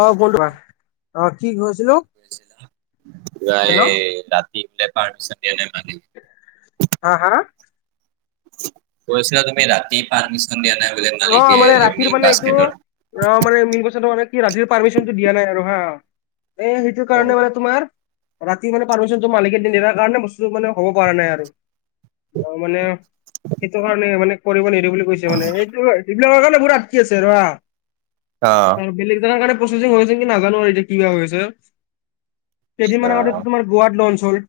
অ ক দা অ কি কৈছিলো গৈছিলা? যাই হেল্ল', [unintelligible] হা হা, কৈছিলা তুমি ৰাতি পাৰ্মিচন দিয়া নাই বুলি মালিকে পাছ গেটৰ, ৰ মানে মেইন কথাটো কি ৰাতিৰ পাৰ্মিচনটো দিয়া নাই আৰু হা এ সেইটো কাৰণে মানে তোমাৰ ৰাতি মানে পাৰ্মিচনটো মালিকে দি নিদিয়াৰ কাৰণে বস্তুটো মানে হ'ব পৰা নাই আৰু অ মানে সেইটো কাৰণে মানে কৰিব নিদো বুলি কৈছে মানে এই, [unintelligible] অ আৰু বেলেগ জেগাৰ কাৰণে প্ৰচেছিং হৈছে কি নাজানো আৰু এতিয়া কিবা হৈছে আচ্ছা কেইদিনমান আগতে তোমাৰ, গোৱাত লংঞ্চ হ'ল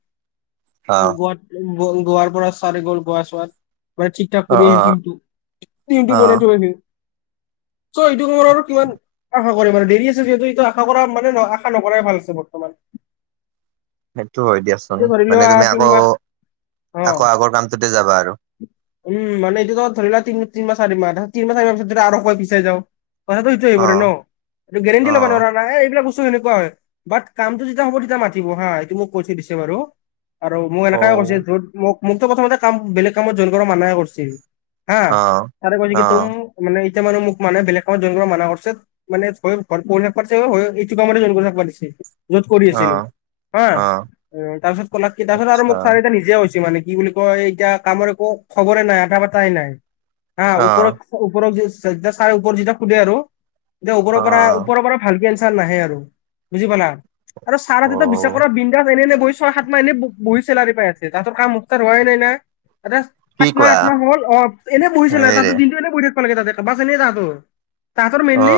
অ গোৱাত গোৱাৰ পৰা চাই গ'ল গোৱা চোৱাত, মই ঠিক ঠাক অ কৰি অ আহ অ কিন্তু বনাই থ, চ' এইটো মোৰ আৰু কিমান আশা কৰিম আৰু দেৰি আছে যিহেতু এইটো আশা কৰা মানে আশা নকৰাই ভাল আছে বৰ্তমান। সেইটো হয় দিয়াচোন এতিয়া ধৰি মানে লোৱা তুমি আকৌ তিনমাহ অ আকৌ আগৰ কামটোতে যাবা আৰু উম মানে এইটো ধৰিলা তিন তিনমাহ চাৰি মাহ তিনমাহ চাৰি মাহত পাছত আৰু অকনমান যদি পিচাই যাও। কথাটো সেইটো আহিব অ পৰে ন এইটো গেৰেণ্টি অ ল'বা নোৱাৰা। প্ৰাই এইবিলাক বস্তু হেনেকুৱা হৈ বাত কাম টো যেতিয়া হব তেতিয়া তেতিয়া মাতিব হা এইটো মোক কৈ থৈ দিছে বাৰু। আৰু মোক অ এনেকে কৰিছে য'ত মোক মোকতো প্ৰথমতে কাম বেলেগ কামত জইন কৰিব মানাই কৰিছল। হা অ তাৰে কৈছে অ কি তুম মানে এতিয়া মানুহ মোক মানে বেলেগ কামত জইন কৰিব মানা কৰিছে। মানে হয় পঢৰি থাকব দিছে হয় এইটো কাম জইন কৰিবা হাকবা দিছে। য'ত কৰি অ আছিলো হা অ তাৰপিছত কলাক কি তাৰপিছত আৰু আচ্ছা মোক চাৰহটা নিজে কৈছে মানে। কি বুলি কয় এতিয়া কামৰ একো খবৰে নাই আটা পাতাই নাই হা অ ওপৰত। ওপৰত যেতিয়া চাৰে ওপৰত যেতিয়া সুধে আৰু তেতিয়া ওপৰৰ অ পৰা ওপৰৰ পৰা। ভালকে এনচাৰ নাহে আৰু বুজি পালা আৰু ছাৰ অ হতেটো বিশ্বাস কৰা বিন্দাস ছয় সাত মাহ এনে বহি চেলাৰি পাই আছি তাহতৰ কাম ষ্টাৰ্ট হোৱাই নাই নাই দা। কি সাত মাহ কোৱা আঠ মাহ হ'ল অ এনে বহিছিলে তাতো হেৰে দিনটো এনে বহি থাকিব লাগে তাতে বাছ এনেই তাহাতো। তাহতৰ অ মেইনলি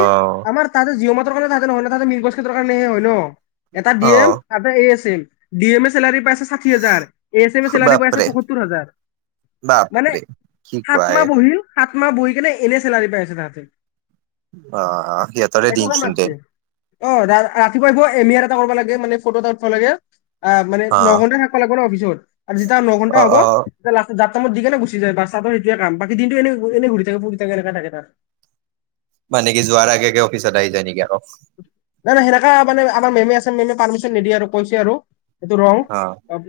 আমাৰ তাতে জিঅ মাতৰ কাৰণে তাতে নহয় ন তাতে মিগছ খটৰ কাৰণে হে হয় ন। এটা অ ডি এম এটা A S M D M A salary পাইছে। ষাঠি হাজাৰ এছ এম এ চেলাৰী ব আছে বাপৰে পয়সত্তৰ হাজাৰ। মানে বাপৰে কি সাত কোৱা এ মাহ বহিল সাত মাহ বহি কেনে এনে চেলাৰী পাই আছে তাহাঁতে। বাহ সিহঁতৰে দিন চুন দে। অঁ, ৰা ৰাতিপুৱা আহ এমিয়াৰ এটা কৰিব লাগে মানে ফটো এটা উঠিব লাগে অ মানে নঘনটা থ। লাগব ন অফিচত আৰু যেতিয়া ন অ ঘণ্টা অ হ'ব। লাষ্টদি কেনে গুি যায় বা চাদৰ সেইোৱোমাকী দিনটো এনে এনে ঘৰি থাকে ফু থে এনেকে থাকোত। মানে কি যোৱাৰ আগে আগে অফিচত আহি যায় নেকি আকৌ? নাই নাই সেনেকা মানে আমাৰ মেমে আছে মেমে পাৰমিচন নিদিয়ে আৰু কৈছে আৰু। সেইটো ৰং অ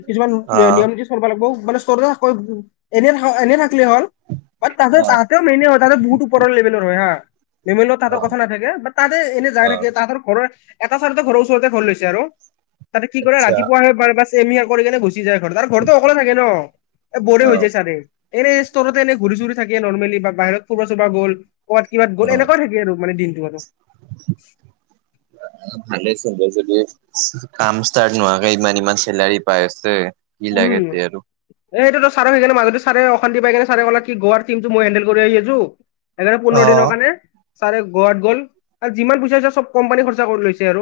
কিছুমান অ নিয়ম নীতি। লাগ মানে চ থ এনে এনে থাকিলে হল বাত তাহতে অ ত। মেইনে হয় ততে বহুত ওপৰ লেভেলৰ হয় হা লেভেলত অ তৰ কথা নাথাকে বা তা এনে যাই অ থাকে। তাহাঁতৰ ঘৰৰ এটা চাৰৰ ঘৰৰ ওচৰতে ঘৰ লৈছে আৰু তাতে কি কৰে আচ্ছা ৰাতিপুৱা। মিহাৰ কৰি কেনে গুচি যায় ঘৰত আৰু ঘৰতটো অকলে থাকে ন এ বৰে অ হৈ যায় ছাৰে। এনেই স্তৰেতে এনেই ঘূৰি চুৰি থাকে নৰ্মেলি বা বাহিৰ ফুৰবা চুৰবা গ'ল। ক'বাত কিবাত অ গ'ল এনেকুৱা থাকে আৰু মানে দিনটো আৰু। ভালে চোন যদি কাম ষ্টাৰ্ট নোহোৱাকে ইমান ইমান চেলাৰী পাই আছে। কি উম। লাগে তে আৰু এ সেইটো ছাৰে সেইকাৰে মাজতে চাৰে অশান্তি পাই কিনে চাৰে কলে কি গোৱাৰ টিমটো মই হেণ্ডেল কৰি আহি আছো। এড্ৰে অ পন্ধৰ দিনৰ কাৰণে। ছাৰে গোৱাত গ'ল আৰু যিমান পইচা হৈছে চব কোম্পানী খৰচা কৰি লৈছে আৰু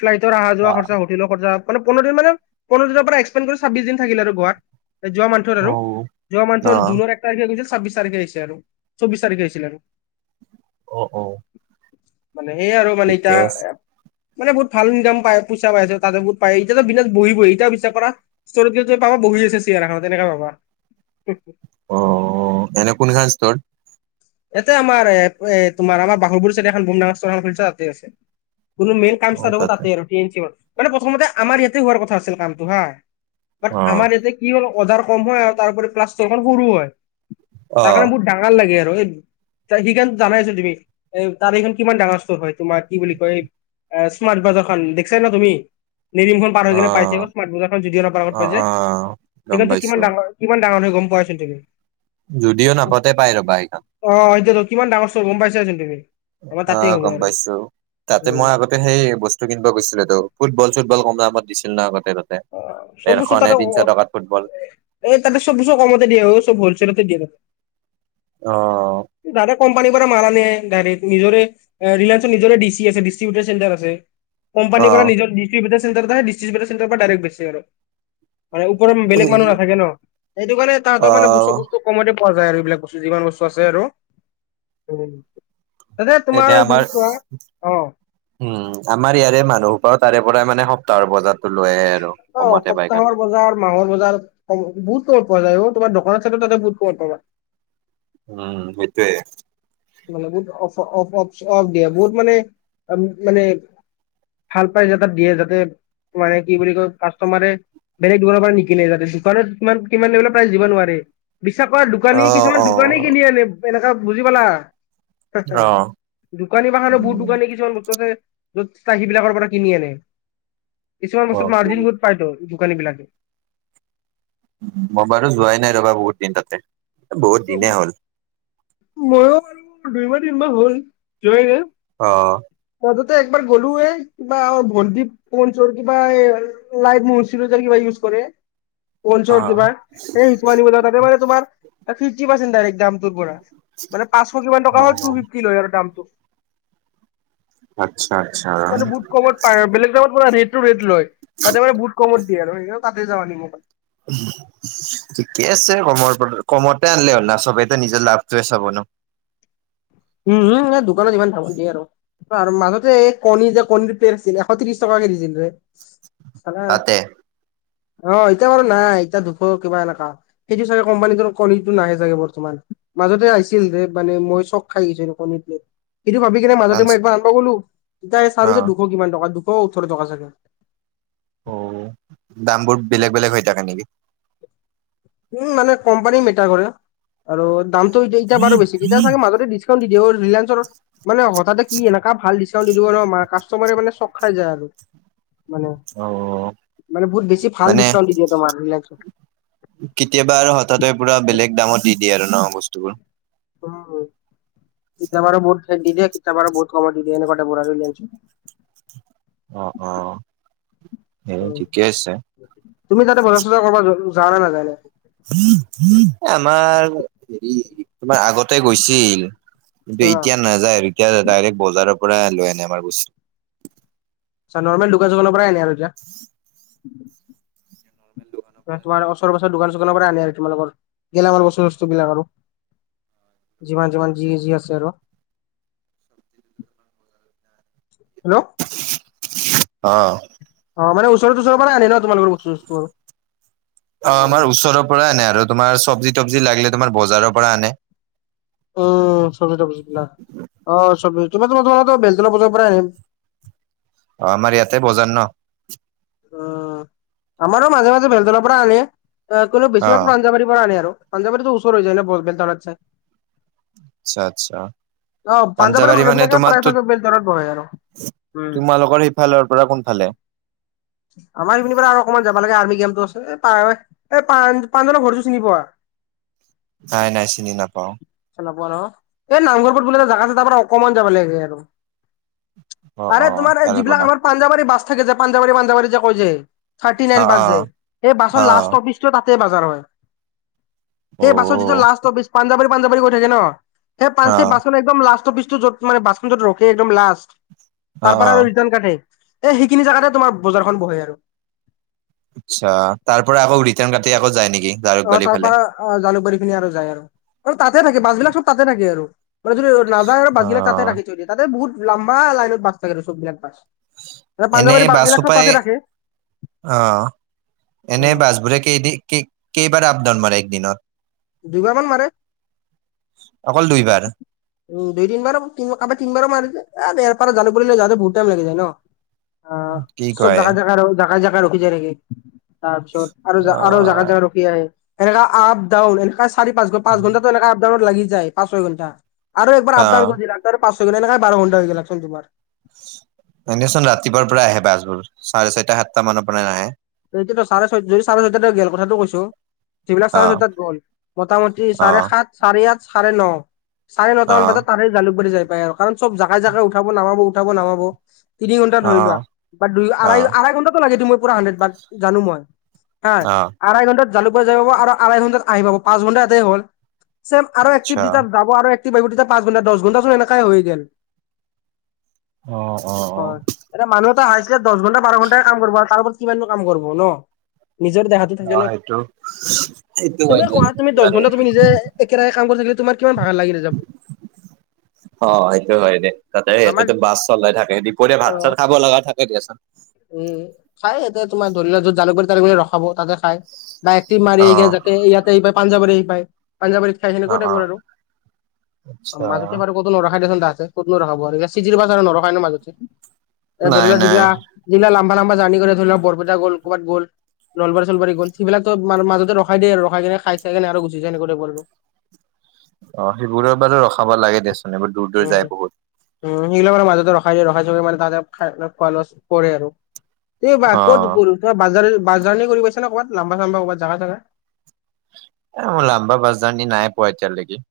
ফ্লাইটৰ অহা যোৱা অ খৰচা। মান পন্ধৰ দিন মানে পন্ধৰ দিনৰ পৰা একসপেণ্ কৰি ছাব্বিশ দিন থাকিলে আৰু গোৱাত। যোৱা মানথৰ আৰু যোৱা অ মানথৰ জুনৰ এক। তাৰিখে গৈচিল ছাব্বিশ তাৰিখেি আৰু চৌবিশ তাৰিখে আহিছিলে আৰু অ অ। মানে সেইয়া আৰু মানে ঠিকে এতিয়া। আছে মানে বহুত ভাল ইনকাম পইচা পাইছে তাতে বহত পায় এতিয়াটো বিনা বহি বহি এতিয়াও বিশ্বাস কৰা। স্তৰত গেলে তুমি পাবা বহি আছে ছেয়েৰ এখনত এনেকে পাবা। অঁ, এনে কোনখনষ্টৰ? ইয়াতে আমাৰ এ এ তোমাৰ আমাৰ বাগৰবোৰ চাই এখন বনখন খা তাতে আছে কোনো মেইন। কাম ষ্টাৰ্ট হব তাতে টীম মানে প্ৰথমতে আমাৰ ইয়াতে হোৱাৰ কথা আছিল কামটো হা। ব অ আমাৰ ইয়ায়া কি হল অজাৰ কম হয় আৰু তাৰৰি প্লাখন সৰু হয় অ তাৰ কাৰণে বহুত। ডাঙৰ লাগে, আৰু এই সেইকাৰণে জানাইছোন তুমি, এ তাত এইখন কিমান ডাঙৰ স্তৰ হয়, তোমাৰ কি বুলি কয় এই স্মাৰ্ট বাজাৰখন দেখিছানে তুমি নিৰিমখন। পাৰ হৈ কেনে পাইজে অ' স্মাৰ্ট বজাৰখন জিদি খনৰ আগত অ অ পাইজে গম সেইখনটো পাইছো কিমান ডাঙৰ। কিমান ডাঙৰ হৈ গ'ম পোৱাইচোন তুমি। যদিও নাপতে পাই জাবা সেইখন। অ' এতিয়াতো কিমান ডাঙৰ চ'ৰ গম পাইছাচোন তুমি। আমাৰ তাতেই অ' হ'ব গ'ম আৰু পাইছো, তাতে উম। মই আগতে ত' সেই বস্তু কিনিব গৈছিলেটো ফুটবল চুটবল ক'ম দামত দিছিল ন আগতে তাত। সব ডেৰশ বস্তু নে তাতে তিনিশ টকাত ফুটবল। এই তাতে চ'ব বস্তু কমতে দিয়ে অ' চ'ব হলছেলতে দিয়ে। অ' দাদা কোম্পানীৰ পৰা মাল আনে গাড়ীত নিজৰে। ৰিলায়ন্সৰ নিজৰ ডি চি আছে ডিষ্ট্ৰিবউটাৰ চেণ্টাৰ আছে। অ কোম্পানিৰ পৰা নিজৰ ডিষ্ট্ৰিবউটাৰ চণ্টাৰ যায়, ডিষ্ট্ৰিবেটাৰ চেণ্টাৰ পৰা ডাইৰেক বেচি আৰু। নাৰায়ন পুৰত বেলেগ মানুহ নাথাকে ন, সেইটো কাৰণে অ তাহাঁতৰ মানে বস্ত বস্তু কমতে পোৱা যায় আৰু এইবিলাক বস্তু যিমান বস্তু আছে আৰু। উম, তাতে এনে তোমাৰ আমাৰ যদি চোৱা অ'। উম, আমাৰ ইয়াৰে মানুহৰ সোপাই তাৰে পৰাই মানে সপ্তাহৰ বজাতো লৈ আহে আৰু অ কমতে পায় সপ্তাহৰ কাৰনে। বজাৰ মাহৰ বজাৰ বহুত ক'মত পোৱা যায় অ' তোমাৰ দোকানত থাকিও তাতে বহুত কম পাবা। উম, সেইটোৱে। মানে বহুত অ'ফ অ'ফ অ'ফ অ'ফ দিয়ে বহুত মানে মানে ভাল পাইজে তাত দিয়ে যাতে মানে কি বুলি কয় কাষ্টমাৰে বেলেগ দোকানৰ পৰা নিকিলে যাতে দোকানত কিমান কিমান লবেলত প্ৰাইজ দিব নোৱাৰে বিশ্বাস কৰা অ দোকানী কিছুমান অ দোকানী কিনি আনে এনেককা বুজি পালা। অ [unintelligible] দোকানী বাখানৰ বহুত উম দোকানী কিছুমান বস্তু আছে। য'ত চাহি বিলাকৰ পৰা কিনি আনে, কিছুমান অ বস্তুত মাৰ্জিন বহুত পাই তো দোকানী বিলাকে। মই বাৰো যোৱাই নাই ৰবা বহুত দিন তাতে বহুত দিনে হ'ল। ময়ো বাৰু দুইমাহ তিনমাহ হ'ল যোৱই নাই। অ'। মাজতে একবাৰ গ'লোৱে। কিবা আৰু ভন্টি পৌউনচৰ কিবা এই লাইতমোৰ হৈছিলে যে কিবা ইউজ কৰে। অ পৌঅ'ঞ্চৰ কিবা সেই ষ্টৰ্মাট বজাৰ তাতে মানে তোমাৰ ফিফটি পাৰ্চেণ্ট ডাৰেক্ট দামটোৰ পৰা। মানে পাঁশ কিমান টকা অ হল, টু ফিফটিলৈ আৰু দাম। আচ্ছা আচ্ছা মানে বহুত কমত পায়, বেলেগ দামত পৰা ৰেটটো ৰেট লয়। তাতে মানে বহুত কমত দিয়ে আৰু সেইকাৰণে তাতে যাও আনিবৰ। ঠিকে আছে, কমৰ কমতে আনিলে হ'ল না চবেইতে নিজৰ লাভটোৱে চাব ন। উম, উম, এই দুকানত ইমান কামোৰ দিয়ে আৰু। মাজতে এই কণী যে কণীৰ টেৰ আছিলে এশ ত্ৰিশ টকা কে দিছিল হে। মানে তাতে অ' এতিয়া বাৰু নাই এতিয়া দুখৰ কিবা এনেকা। সেইটো চাগে কোম্পানীটো কনীটো নাহে ছাগে বৰ্তমান, মাজতে আহিছিল যে মানে মই চক খাই গৈছো এইটো কনী প্লেট, সেইটো ভাবি কেনে মাজতে মই আনব গ'লো, তাই চালো অ যে দুশ কিমান টকা দু দুশৰ ওঠৰৰ টকা চাগে। অ' দাম বোৰ বেলেগ বেলেগ হৈ থাকে নেকি? উম, মানে কোম্পানীৰ মেটাৰ কৰে, আৰু দামটো এতিয়া এতিয়া বাৰু বেছি এতিয়া চাগে মাজতে দি ভিডিঅৰ ৰিলেঞ্চৰ' মানে হঠাতে কি এনকা ভাল দৃশ্য দিদিব ন কাষ্টমাৰে মানে চক য আৰু মানে অ মানে বহুত বেছি ভাল মানে ডিকাউণ্ট দি দিয়ে তোমাৰ কেতিয়াবা আৰু হঠাতে পুৰা বেলেগ দামত দি দিয়ে আৰু ন বস্তুবোৰ উম চীতাবাৰ বহুত দিদিয়ে চীতাপাৰ বহুত কমত দি দিয়ে এনেকোৱা টাইপৰ অ অ সেই উম। ঠিকে আছে তুমি তাতে বজা চজা কৰিব যাওঁ নে নেযাওঁ এনে আমাৰ হেৰি তোমাৰ আগতে গৈছিল কিন্তু এতিয়া নাযায় আৰু এতিয়া ডাইৰেক্ বজাৰৰ পৰা লৈ আনে আমাৰ বস্তু চ নৰ্মেল যোগাযোগৰ পৰাই আনে আৰু এতিয়া [unintelligible] [unintelligible] তোমাৰ ওচৰ পাছৰ দোকান চোকান পৰা আনে আৰু তোমালোক গেলামাল বস্তু চোটোবস্তু বিলাক আৰু যিমান যিমান যি যি আছে আৰু হেল্ল' অ অ মানে ওচৰ সুচৰ পৰাই আনে ন তোমালোকৰ বস্তু সস্তোবোৰ অ আমাৰ ওচৰৰ পৰা আনে আৰু তোমাৰ চব্জি তবজি লাগিলে তোমাৰ বজাৰৰ পৰা আনে উম চব্জি টোবজ্বি বিলাগ অ চব্জি তুমা তুমা বেলতলা বজাৰ পৰাই আহে অ আমাৰ ইয়াতে বজাৰ ন উম আমাৰো মাজে মাজে বেলতলাৰ পৰা আনে কোনো অ বেছিভাগ প্ৰাঞ্জাবাৰীৰ পৰা আনে আৰু পঞ্জাবী ওচৰ হৈ যায় ন বৰপেটাৰত চা আচ্ছা আচ্ছা অ পাঞ্জাবাৰীৰ পাঞ্জাৱাৰী মানুহ মানে বিলাকে তোমাৰো প্ৰায়ভাগ বেলতলাত বহে আৰু উম তোমালোকৰেই সেফালৰ পৰা কোন ফালে আমাৰ এইপিনৰ পৰা আৰু অকমান যাব লাগে আৰ্মি কেমটো আছে এ পাৰহৈ পঞ্জলৰ ঘৰটো চিনি পোৱা [unintelligible] নাই নাই চিনি নাপাও চলাব ন এই নামঘৰপ বুলি এটা জেগা আছে তাৰ পৰা অকমান যাব লাগে আৰু অ আৰে অ তোমাৰ এই তাৰে যিবিলাক পৰা আমাৰ পাঞ্জাবাৰী বাছ থাকে যে পাঞ্জাবাৰী পাঞ্জাৱাৰী যে কয় যে থাৰ্টি অ অ নাইন বাছ যে সেই অ বাছৰ লাষ্ট অফিচ তাতে বাজাৰ হয় অ সেই বাছত যিটো লাষ্ট অফিচ পাঞ্জাৱাৰী পাঞ্জাৱাৰী গৈ থাকে ন সেই অ পাঁচচি পাচত একদম লাষ্ট অফিচটোত য'ত মানে বাছ য'ত ৰখে একদম লাষ্ট অ তাৰ পৰা অ আৰু ৰিটাৰ্ণ কাটে এ সেইখিনি জেগাতে তোমাৰ বজাৰখন বহে আৰু আচ্ছা তাৰ পৰা আকৌ ৰিটাৰ্ণ কাটি আকৌ যায় নেকি অ জাৰকবালি তাৰ ফালে পৰা অ জালুকবাৰী পিনে আৰু যায় আৰু আৰু তাতে থাকে বাছ বিলাক চব তাতে থাকে আৰু মানে যদি নাযায় আৰু অ বাছবিলাক তাতে ৰাখি থৈ দিয়ে তাতে বহুত লাম্বা লাইনত বাছ থাকে ৰ চববিলাক বাছ এনেই পাঞ্জাবাৰী বাছবিলাক চব বাসপাই তাতে ৰাখে অ অ এনে বাছবোৰে কেইদি কি কেইবাৰা আপ ডাউন মাৰে একদিনত দুই বাৰ মান মাৰে অকল দুইবাৰ উম দুই তিনবাৰ তিনবাৰ মাৰে য এয়াৰ পৰা জালুকবাৰিলৈ যাওঁতে বহুত টাইম লাগি যায় ন অ কি চব কয় জাগা জাগা জাগা জাগা ৰখি যায় থাকে তাৰপিছত আৰু অ আৰু জাগাই জাগাই ৰখি আহে এনেকা আপ ডাউন এনে চাৰি পাঁচ পাঁচ ঘণ্টাটো এনেকা আপডাউনত লাগি যায়া পাঁচ ছয় ঘণ্টা আৰু একবাৰ অ আপডাউন কৰি তাৰে পাচঁ হৈ গ নাই বাৰ ঘণ্টা হৈ গ ল চোন তোমাৰ এনেচোন ৰাতিপুৱাৰ পৰা আহে বাছবোৰ চাৰে চাৰিটা সাতটা মানৰ পৰা নাহে সেইটোট চাৰে ছয় যদি চাৰে ছয়টা গেল কথাটো কৈছো যিবিলাক অ চাৰে চটাত গল মোটামুটি চাৰে অ সাত চাৰে আঠ চাৰে ন চাৰে নটাামান বজাত অ', তাৰে জালুকবাৰী যাই পায় অ কাৰণ চব জাগাই জোগাই উঠাব নামাব উঠাব নামাব তিনি ঘণ্টা ধৰি লোৱা অ', বা দুই আ অ', আঢাই ঘণ্টাটো লাগে তু মই পুৰা হাণ্ড্ৰেড বা জানো মই হা অ', আঢ়াই ঘন্টাত জালুকবাৰী যাই পাব আৰু আঢ়াই ঘন্টাত আহি পাব পাঁচ ঘণ্টা ইয়াতে হ'ল চেম আৰু আচ্ছা এক্টিভিতাৰ যাব আৰু [unintelligible] তেতিয়া পাঁচ ঘন্টা দশ ঘন্টা চোন এনেকাই হৈ গল অ', অ', অ', হয় [unintelligible] এ মানুহ এটা আহিছিলে দহ ঘণ্টা বাৰ ঘণ্টাই কাম কৰিব আৰু তাৰ ওৰত কিমাননো কাম কৰিব ন নিজৰ দেহাতো থাকে অ', ন সেইটো সেইটো তুমি হয় কোৱা দিয়াচোন তুমি দহ ইমান ঘণ্টা তুমি নিজে কাম একে তোমাৰ কিমান ভাগৰ লাগি যাব অ সেইটো হয় দে তাতে আমাৰ তাতে বাছ চলাই থাকে দুপৰীয়া অ ভাত চাত খাব লগা থাকে এ দিয়াচোন উম খাই এতে তোমাৰ ধৰি লোৱাত জালুকবাৰী তালুক বাৰিত ৰখাব তাতে খাই বা একটিভ মাৰি আহি কিনে অ', যাতে ইয়াতে এইবাৰ পাঞ্জাবাৰীত পায় পাঞ্জাবাৰী [unintelligible] অ', অ', আচ্ছা কত নৰখাই দে চোন তাতে কতনো ৰখাব আৰু [unintelligible] নৰখায় ন মাজতে এতি ধৰি নাই নাই লোৱা [unintelligible] যিলাক লাম্বা লম্বা জাৰ্নি কৰি ধৰি লোৱা বৰপেটা গ'ল'কৰবাত গ'ল নলবাৰী চলবাৰী গল সেইবিলাকো মাজতে ৰখাই দিয়ে ৰখাই কেনে খাই কিনে গুচি যায় এনেকৈ [unintelligible] অ সেইবোৰৰ বাৰু ৰখাব লাগে দেয়চোন এইবোৰ দূৰ দূৰ যায় বহুত উ সেইগিলাক মানে মাজতে ৰখা যায় ৰখা য মে ততে খাই [unintelligible] কৰে আৰু এই বা কত অ', গল বাৰ বাৰ্জানি কৰিব পাইছা না ক'বাত নাম্বা চম্বাৰ ক'ৰবাত জাগা জাগা এ মোৰ লাম্বা বাছৰ্জানী নাই পোৱা এতিয়ালৈকে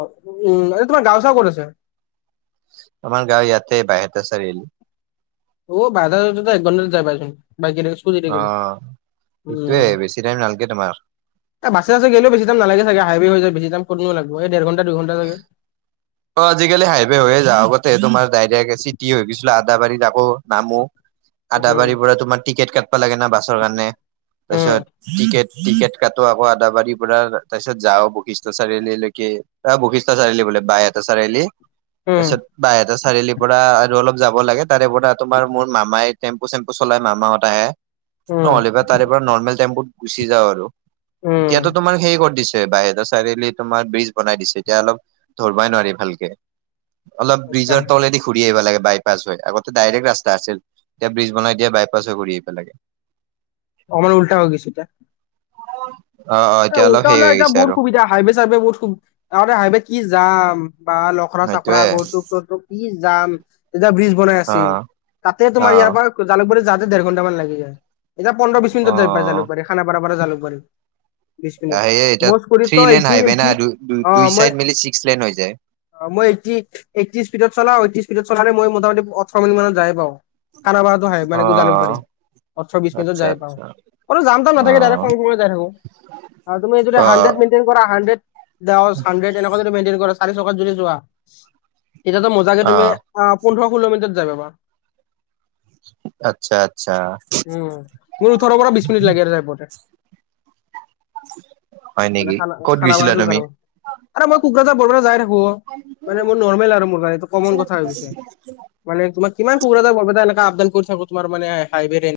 অ উম এই তোমাৰ গাওঁ চাওঁ ক'ত আছে আমাৰ গাঁও ইয়াতে বাইহাটা চাৰিআলি [unintelligible] অ' সেইটোৱে উম, বেছি টাইম নালাগে তোমাৰ। এ বাছে চাছে গেলে'ও বেছি টাইম নালাগে চাগে হাইৱে হৈ যায় বেছি টাইম ক'তনো লাগিব এই ডেৰ ঘণ্টা দুঘন্টা। লাগে অ আজিকালি হাইৱে হৈয়ে যাওঁ আগতে তোমাৰ ডাইৰেক্ট এচিটি হৈ গৈছিলো আদাবাৰী আকৌ নামো। [inaudible] আদাবাৰীৰ পৰা তোমাৰ টিকেট কাটবা লাগে না বাছৰ কাৰণে তাৰপিছত উম, টিকেট টিকেট কটো আকৌ আদাবাৰীৰ পৰা তাৰপিছত যাওঁ বৈশিষ্ঠ চাৰিআলিৰ লৈকে। বশিষ্ঠ চাৰিআলি বোলে বায়ে এটা চাৰিআলি তাৰ উম, পিছত বাহ এটা চাৰিআলিৰ পৰা আৰু অলপ যাব লাগে। তাৰে পৰা তোমাৰ মোৰ মামাই টেম্পু চেম্পু চলাই মামাহত আহে উম, নহ'লেবা তাৰে। নৰ্মেল টেম্পুত গুচি যাওঁ আৰু এতিয়াতো উম, তোমাৰ সেই কৰি দিছে। এ বাইহাটা চাৰিআলি তোমাৰ ব্ৰিজ বনাই দিছে এতিয়া অলপ ধৰিবাই নোৱাৰি ভালকে অলপ আচ্ছা ব্ৰিজৰ তলেদি ঘূৰি আহিব লাগে বাইপাছ হৈ আগতে ডাইৰেক্ট ৰাস্তা আছিল। এতিয়া ব্ৰিজ বনাই দিয়া বাইপাছ হৈ ঘুৰি আহিব লাগে। আমাৰ উল্টা হৈ গৈছে এতিয়া। [unintelligible] এতিয়া অলপ উল্টা হেৰি হ'লেও হৈ এতিয়া গৈছে বহুত আৰু সুবিধা হাইৱে চাইৱে বহুত সুবিধ আৰে হাইৱেত কি যাম বা অখৰা চাখৰা সেইটোয়ে গৰচোকটোতো কি যাম তেতিয়া ব্ৰিজ বনাই অ আছিল তাতে অ তোমাৰ ইয়াৰ পৰা জালুকবাৰী যাতে দেৰ ঘণ্টামান লাগি যায়, এতিয়া পোধ্ৰ বিশ অ মিনিত যাই পাই জালুকবাৰী, খানাপাৰাৰ পৰা জালুকবাৰী। বিশ মিনিট, সেয়ে এতিয়া মোৰ স্কুতিত থ্ৰী ত লেন এইটি হাইৱে না এইটি দু দু দুই অ' মই চাইড মিলি ছিক্স লেন হৈ যায় অ' মই এইটি, এইটি স্পীডত চলাওঁ এইটি স্পীডত চলালে, মই মোটামুটি ওঠৰ মিনিত মানত যায়ে পাওঁ। খানাপাৰাতো হয়, মানে অ জালুকবাৰী। ওঠৰ বিশ মিনটত আচ্ছা যাই পাওঁ, আচ্ছা আৰু যাম অ নাথাকে ডাইৰেক শংকলৈ যাই থাকো। আৰু তুমি যদি অ হাড্ৰেড মেইনতেন কৰা হাড্ৰে, হাড্ৰে এনেকুৱা যদি মেইনতেন কৰা চাৰি চকাত যদি যোৱা, তেতিয়াতো মজাকে অ তুমি আহ, পোন্ধৰ ষোল্ল মিনিটত যায় পাবা। আচ্ছা আচ্ছা উম, মোৰ ওঠৰৰ পৰা বিশ মিনিট লাগে যায় পোৱাতে। হয় মানে নেকি খানা, ক'ত গৈছিলা খানাপাৰাটো তুমি জালুক আৰে মই কোকৰাঝাৰ বৰবাৰি যাই থাকো অ', মানে মোৰ নৰ্মেল আৰু মোৰ কানে এইটো কমন কথা হৈ গৈছে। মানে তোমাক কিমান কুকৰাঝাৰ বৰপেটা এনেকা আবদান কৰি থাকো তোমাৰ মানে হাইৱেৰে।